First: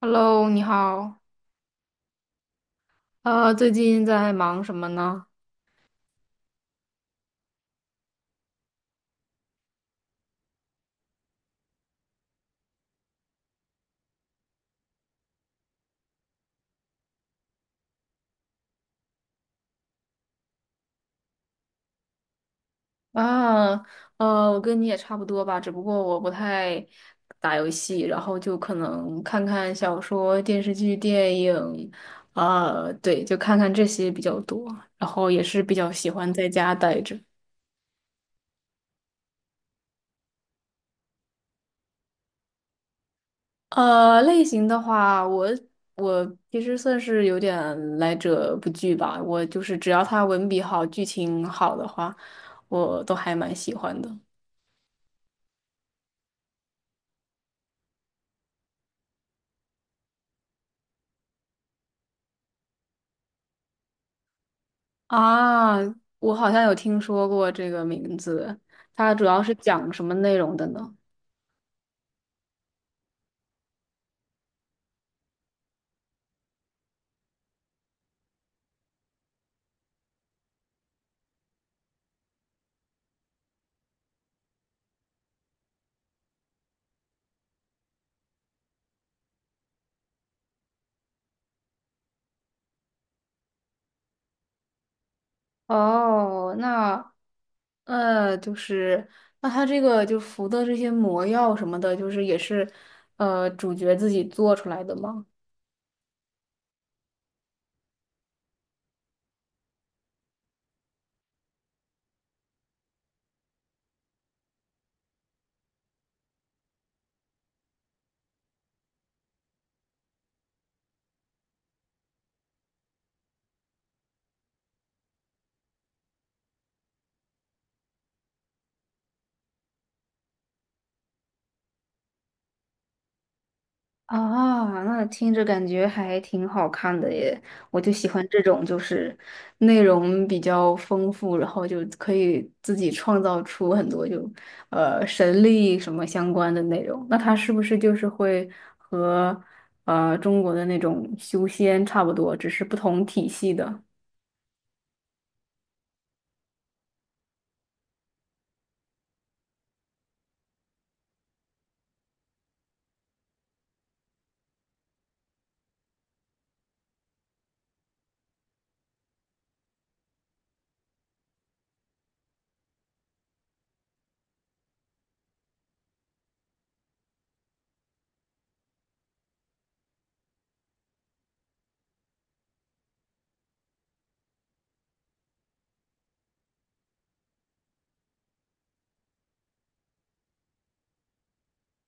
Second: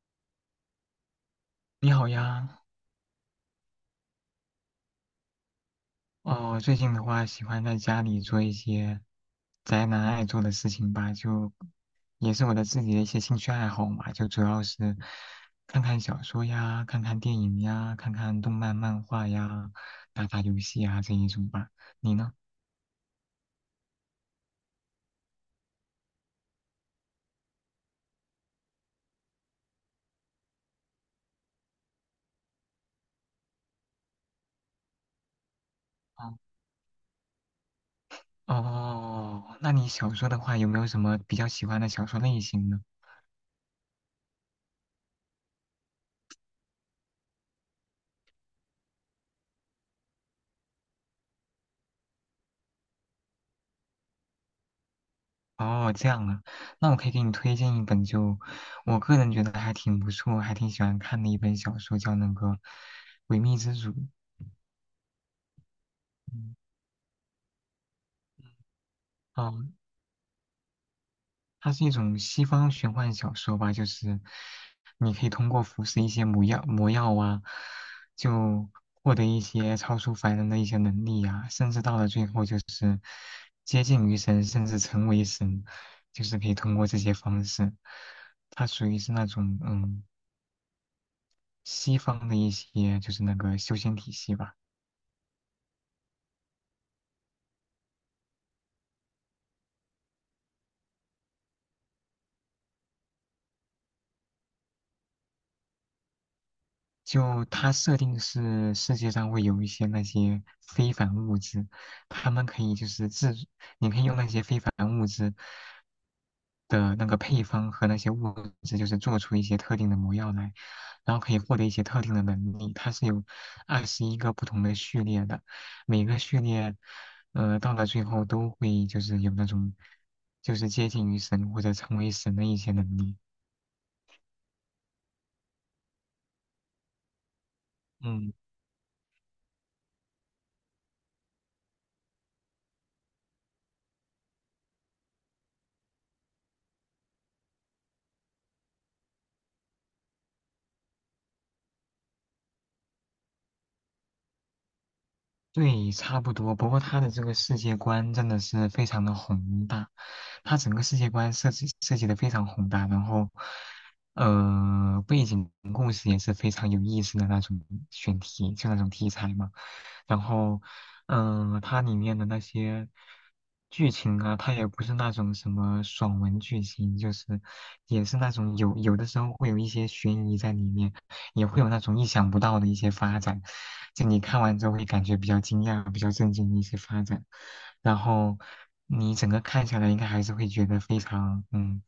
Hello，你好。你好呀。最近在忙什么呢？哦，最近的话喜欢在家里做一些宅男爱做的事情吧，就也是我的自己的一些兴趣爱好嘛，就主要是看看小说呀，看看电影呀，看看动漫漫画呀，打打游戏呀这一种吧。你呢？啊，我跟你也差不多吧，只不过我不太打游戏，然后就可能看看小说、电视剧、电影，啊，对，就看看这些比较多，然后也是比较喜哦。欢在家待着。哦，那你小说的话有没有什么比较喜欢的小说类型呢？类型的话，我其实算是有点来者不拒吧，我就是只要他文笔好、剧情好的话，我都还蛮喜欢的。哦，这样啊，那我可以给你推荐一本，就我个人觉得还挺不错、还挺喜欢看的一本小说，叫那个《诡秘之主》。啊，我好嗯。像有听说过这个名字，它主要是哦，讲什么内容的呢？它是一种西方玄幻小说吧，就是你可以通过服食一些魔药、魔药啊，就获得一些超出凡人的一些能力啊，甚至到了最后就是接近于神，甚至成为神，就是可以通过这些方式。它属于是那种。嗯。西方的一些就是那个修仙体系吧。哦，那就是那它这个就服的这些魔药什么的，就是也是主角自己做出来的吗？就它设定是世界上会有一些那些非凡物质，他们可以就是制，你可以用那些非凡物质的那个配方和那些物质，就是做出一些特定的魔药来，然后可以获得一些特定的能力。它是有21个不同的序列的，每个序列，到了最后都会就是有那种，就是接近于神或者成为神的一些能力。啊，那听着感觉还挺好看的耶！我就喜欢嗯。这种，就是内容比较丰富，然后就可以自己创造出很多就神力什么相关的内容。那它是不是就是会和中国的那种修仙差不多，只是不同体系的？对，差不多。不过他的这个世界观真的是非常的宏大，他整个世界观设计的非常宏大，然后，背景故事也是非常有意思的那种选题，就那种题材嘛。然后，它里面的那些剧情啊，它也不是那种什么爽文剧情，就是也是那种有的时候会有一些悬疑在里面，也会有那种意想不到的一些发展，就你看完之后会感觉比较惊讶、比较震惊的一些发展，然后你整个看下来应该还是会觉得非常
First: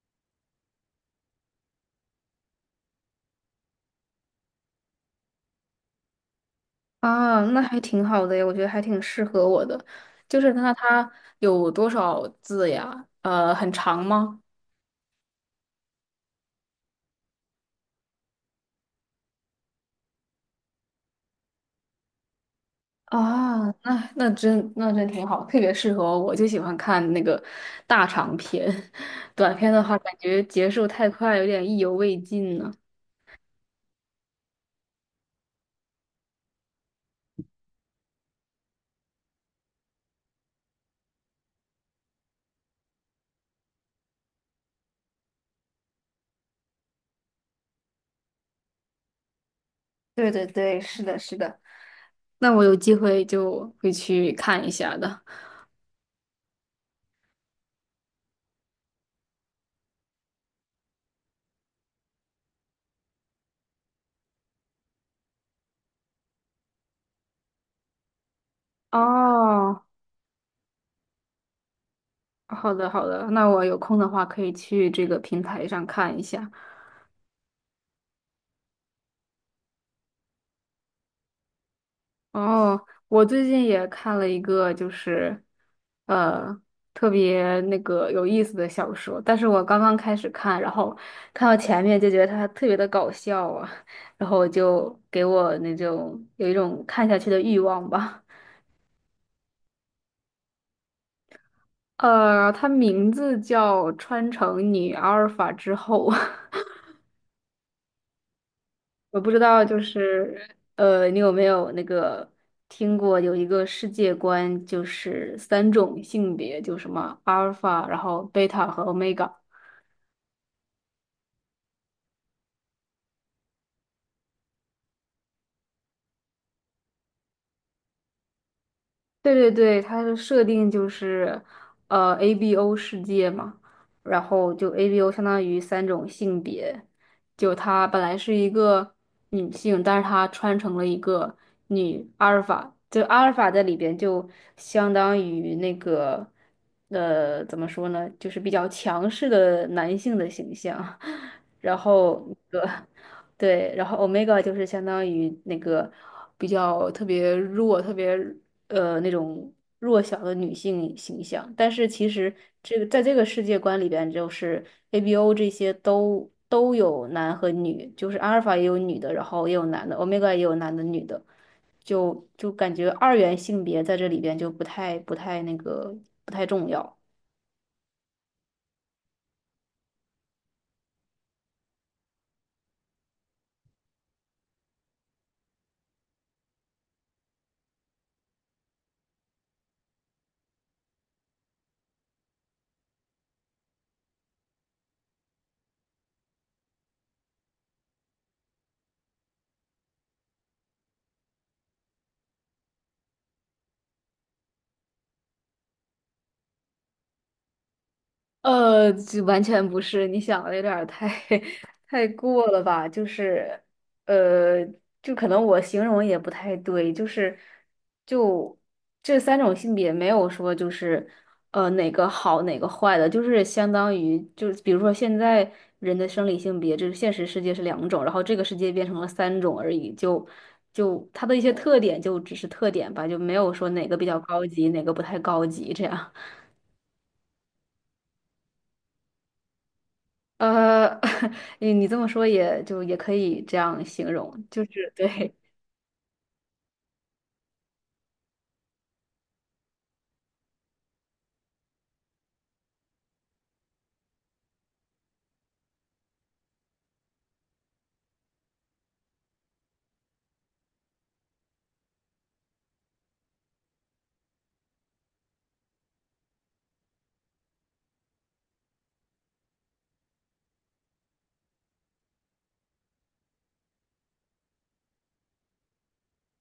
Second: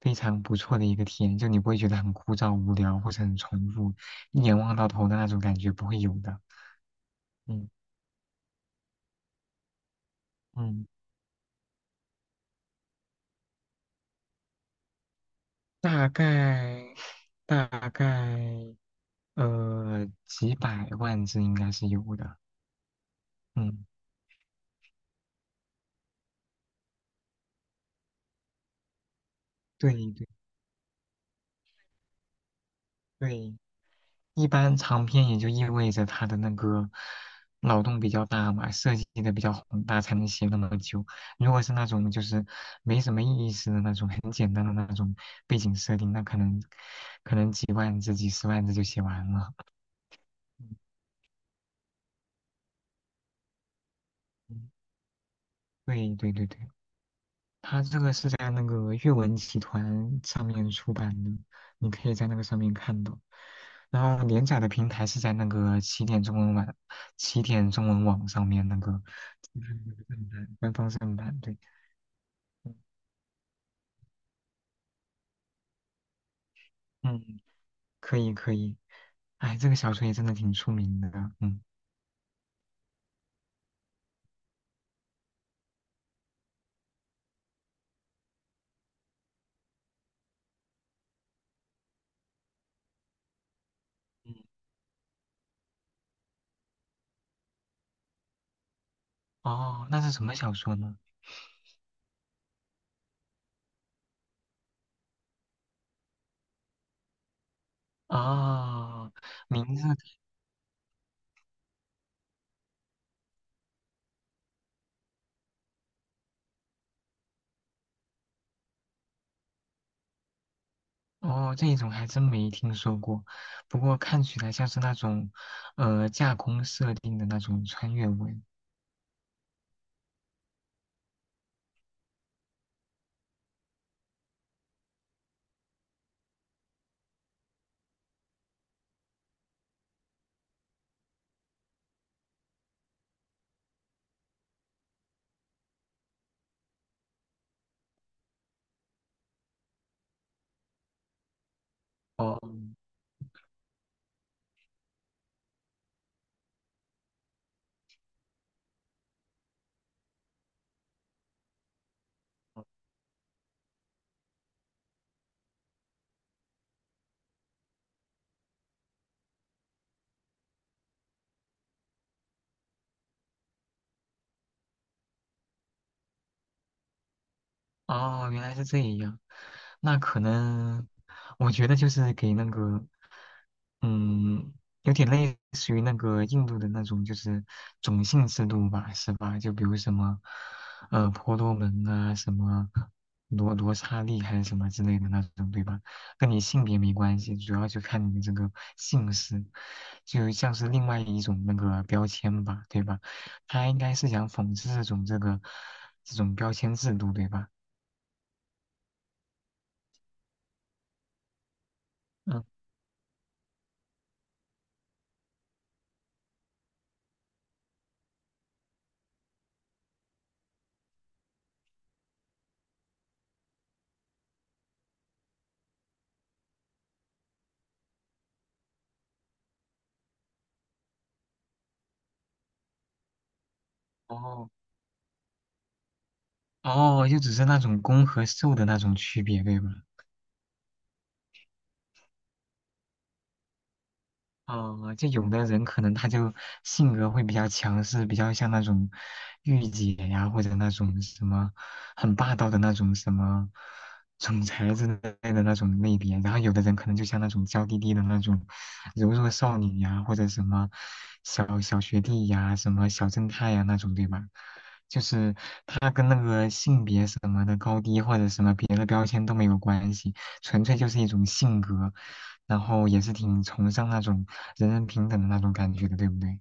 非常不错的一个体验，就你不会觉得很枯燥、无聊或者很重复，一眼望到头的那种感觉不会有的。啊，那嗯。还挺好的耶，我觉得还挺适合我的。就是那嗯，它有多少字呀？很长吗？大概大概几百万字应该是有的。啊，嗯，那真挺好，特别适合我就喜欢看那个大长篇，短篇的对话感对觉结束太快，有点意犹未尽呢。对。一般长篇也就意味着他的那个脑洞比较大嘛，设计的比较宏大，才能写那么久。如果是那种就是没什么意思的那种，很简单的那种背景设定，那可能几万字、几十万字就写完了。对对对，是的，是的，那我有机会就会去看一嗯，下的。对对对对。它这个是在那个阅文集团上面出版的，你可以在那个上面看到。然后连载的平台是在那个起点中文网上面那个正哦，官方正版，对。好的好的，那我有空的话可以去这个平台上看一下。嗯，可以可以。哎，这个小说也真的挺出名的。嗯。哦，我最近也看了一个，就是呃特别那个有意思的小说，但是我刚刚开始看，然后看到前面就觉得它特别的搞笑啊，然嗯，后就给我那种有一种看下去的欲望吧。哦，那是什么小说呢？它名字叫《穿成女阿尔法之后》哦，我不知道，名就字是你有没有那个听过有一个世界观，就是三种性别，就什么阿尔法，然后贝塔和欧米伽。哦，这一种还真没听说过，不过看起来像是那种，架空设定的那种穿越文。对对对，它的设定就是，ABO 世界嘛，然后就 ABO 相当于三种性别，就她本来是一个女性，但是她穿成了一个女阿尔法，就阿尔法在里边就相当于那个，怎么说呢，就是比较强势的男性的形象，然后哦。那个。对，然后 omega 就是相当于那个比较特别弱、特别那种弱小的女性形象，但是其实这个在这个世界观里边，就是 ABO 这些都有男和女，就是阿尔法也有女的，然后也有男的，omega 也有男的女的，就感觉二元性别在这里边就不太重要。哦，原来是这样，那可能，我觉得就是给那个，嗯，有点类似于那个印度的那种，就是种姓制度吧，是吧？就比如什么，婆罗门啊，什么罗刹利还是什么之类的那种，对吧？跟你性别没关系，主要就看你的这个姓氏，就像是另外一种那个标签吧，对吧？他应该是想讽刺这种这个这种标签制度，对吧？就完全不是，你想的有点儿太 太嗯。过了吧？就是，呃，就可能我形容也不太对，就是，就这三种性别没有说就是，哪个好哪个坏的，就是相当于就是比如说现在人的生理性别，就是现实世界是两种，然后这个世界变成了三种而已，就它的一些特点就只是特点吧，就没有说哪个比较高哦级，哪个不太高级这样。哦，就只是那种公和受的那种区别，对吧？呃，你这么说也就也可以这样形容，就是哦，就有对 的人可能他就性格会比较强势，比较像那种御姐呀，或者那种什么很霸道的那种什么总裁之类的那种类别。然后有的人可能就像那种娇滴滴的那种柔弱少女呀，或者什么小学弟呀，什么小正太呀那种，对吧？就是他跟那个性别什么的高低或者什么别的标签都没有关系，纯粹就是一种性格。然后也是挺崇尚那种人人平等的那种感觉的，对不对？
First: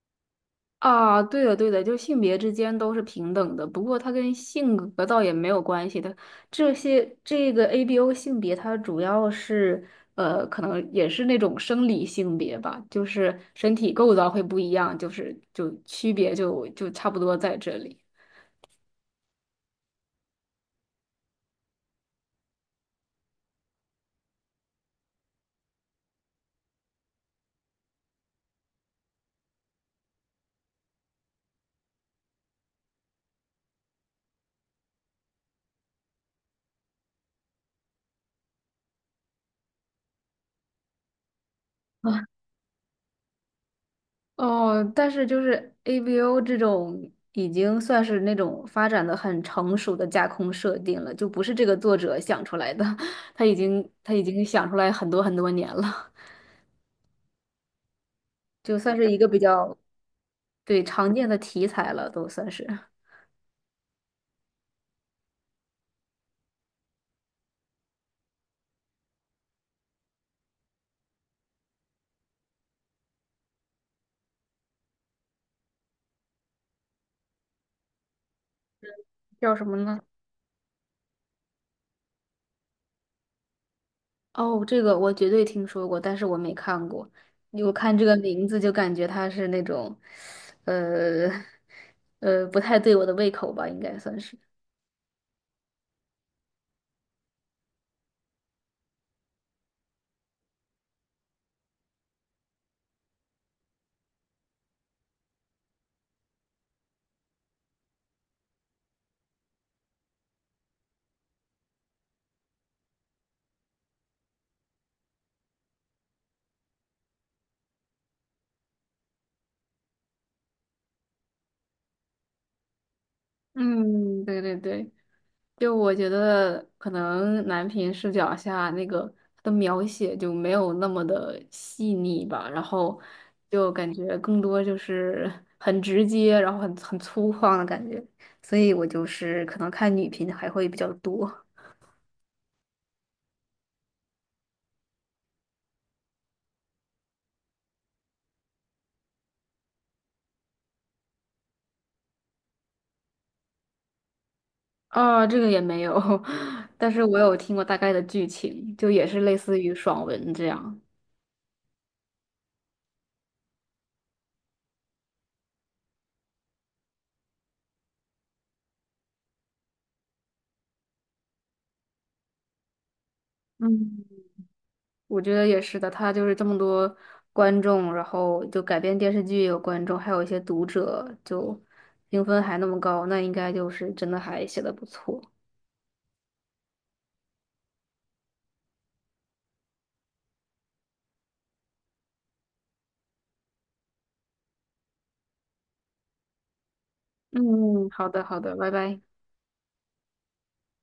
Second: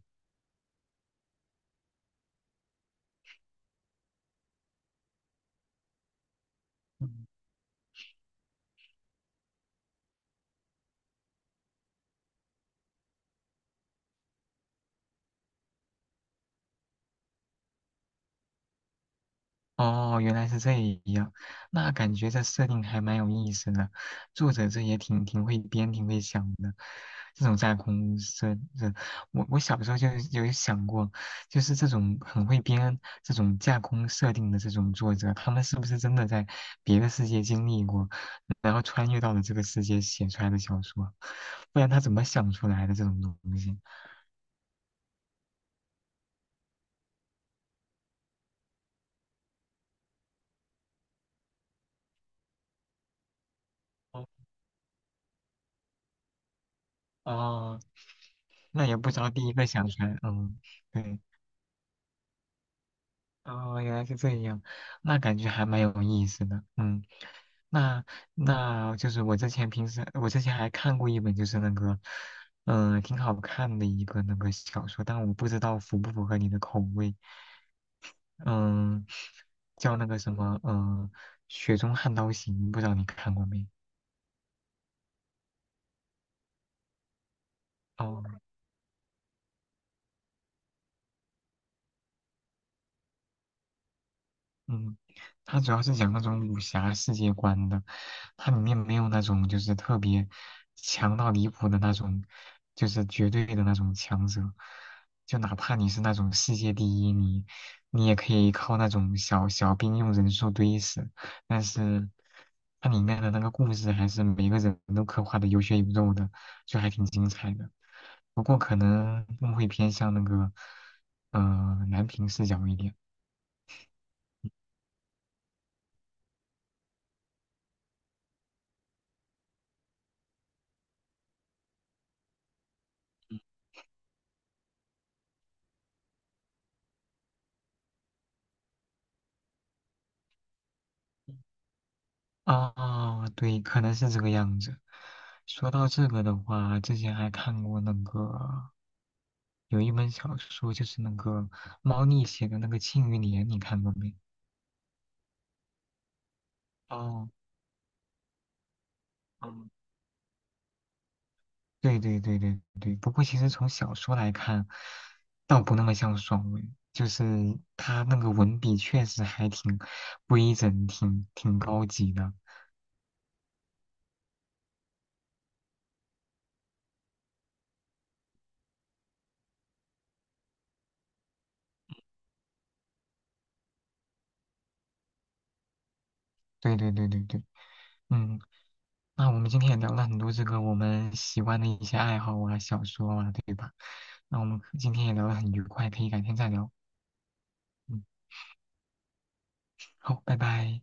啊，对的对的，就性别之间都是平等的，不过它跟性格倒也没有关系的。这些嗯。这个 ABO 性别，它主要是可能也是那种生理性别吧，就是身体构造会不一样，就是就区别就差不多在这里。哦，原来是这样，那感觉这设定还蛮有意思的，作者这也挺会编、挺会想的。这种架空设，这我小时候就有想过，就是这种很会编这种架空设定的这种作者，他们是不是真的在别的世界经历过，然后穿越到了这个世界写出来的小说？不然他怎么想出来的这种东西？哦，但是就是 AVO 这种已经算是那种发展的很成熟的架空设定了，就不是这个作者想出来的，他已经他已哦。经想出来很多很多年了，哦，就那算也不是知一个道比第一个较想出来，嗯，对常对。见的题材了，都算是哦，原来是这样，那感觉还蛮有意思的，嗯，那就是我之前还看过一本就是那个，挺好看的一个那个小说，但我不知道符不符合你的口味。嗯，叫什么叫呢？那个什么，雪中悍刀行》，不知道你看过没？哦，这个我绝对听说过，但是我没看过。我看这个哦。名字就感觉它是那种，呃 不太对我的胃口吧，应该算是。嗯，它主要是讲那种武侠世界观的，它里面没有那种就是特别强到离谱的那种，就是绝对的那种强者，就哪怕你是那种世界第一，你也可以靠那种小兵用人数堆死，但是它里面的那个故事还是每个人都刻画的有血有肉的，就还挺精彩的。不过可能更会偏向那个，呃，男频视角一点。嗯，对对对。就我觉得可能男频视角下那个它的描写就没有那么的细腻吧，然后就感觉更多就是 很直接，然后很粗犷的感觉，所以我就是可能看女频还会比较多。啊，对，可能是这个样子。说到这个的话，之前还看过那个有一本小说，就是那个猫腻写的那个《庆余年》，你看过没？啊，这个也没有，但是我哦。有听过大概的剧情，就也是类似嗯，于爽文这样。对对对对对。不过其实从小说来看，倒不那么像爽文，就是他那个文笔确实还挺规整、挺高级的。嗯。我觉得也是的，他就是这么多观众，然后就改编电视剧也有观众，还有一些读者，就评分还那么高，那应该就是真的还写的不错。对对对对对。嗯，那我们今天也聊了很多这个我们喜欢的一些爱好啊、小说啊，对吧？那我们可今天也聊得很愉快，可以改天再聊。嗯，嗯，好的，好的，拜拜。好，拜拜。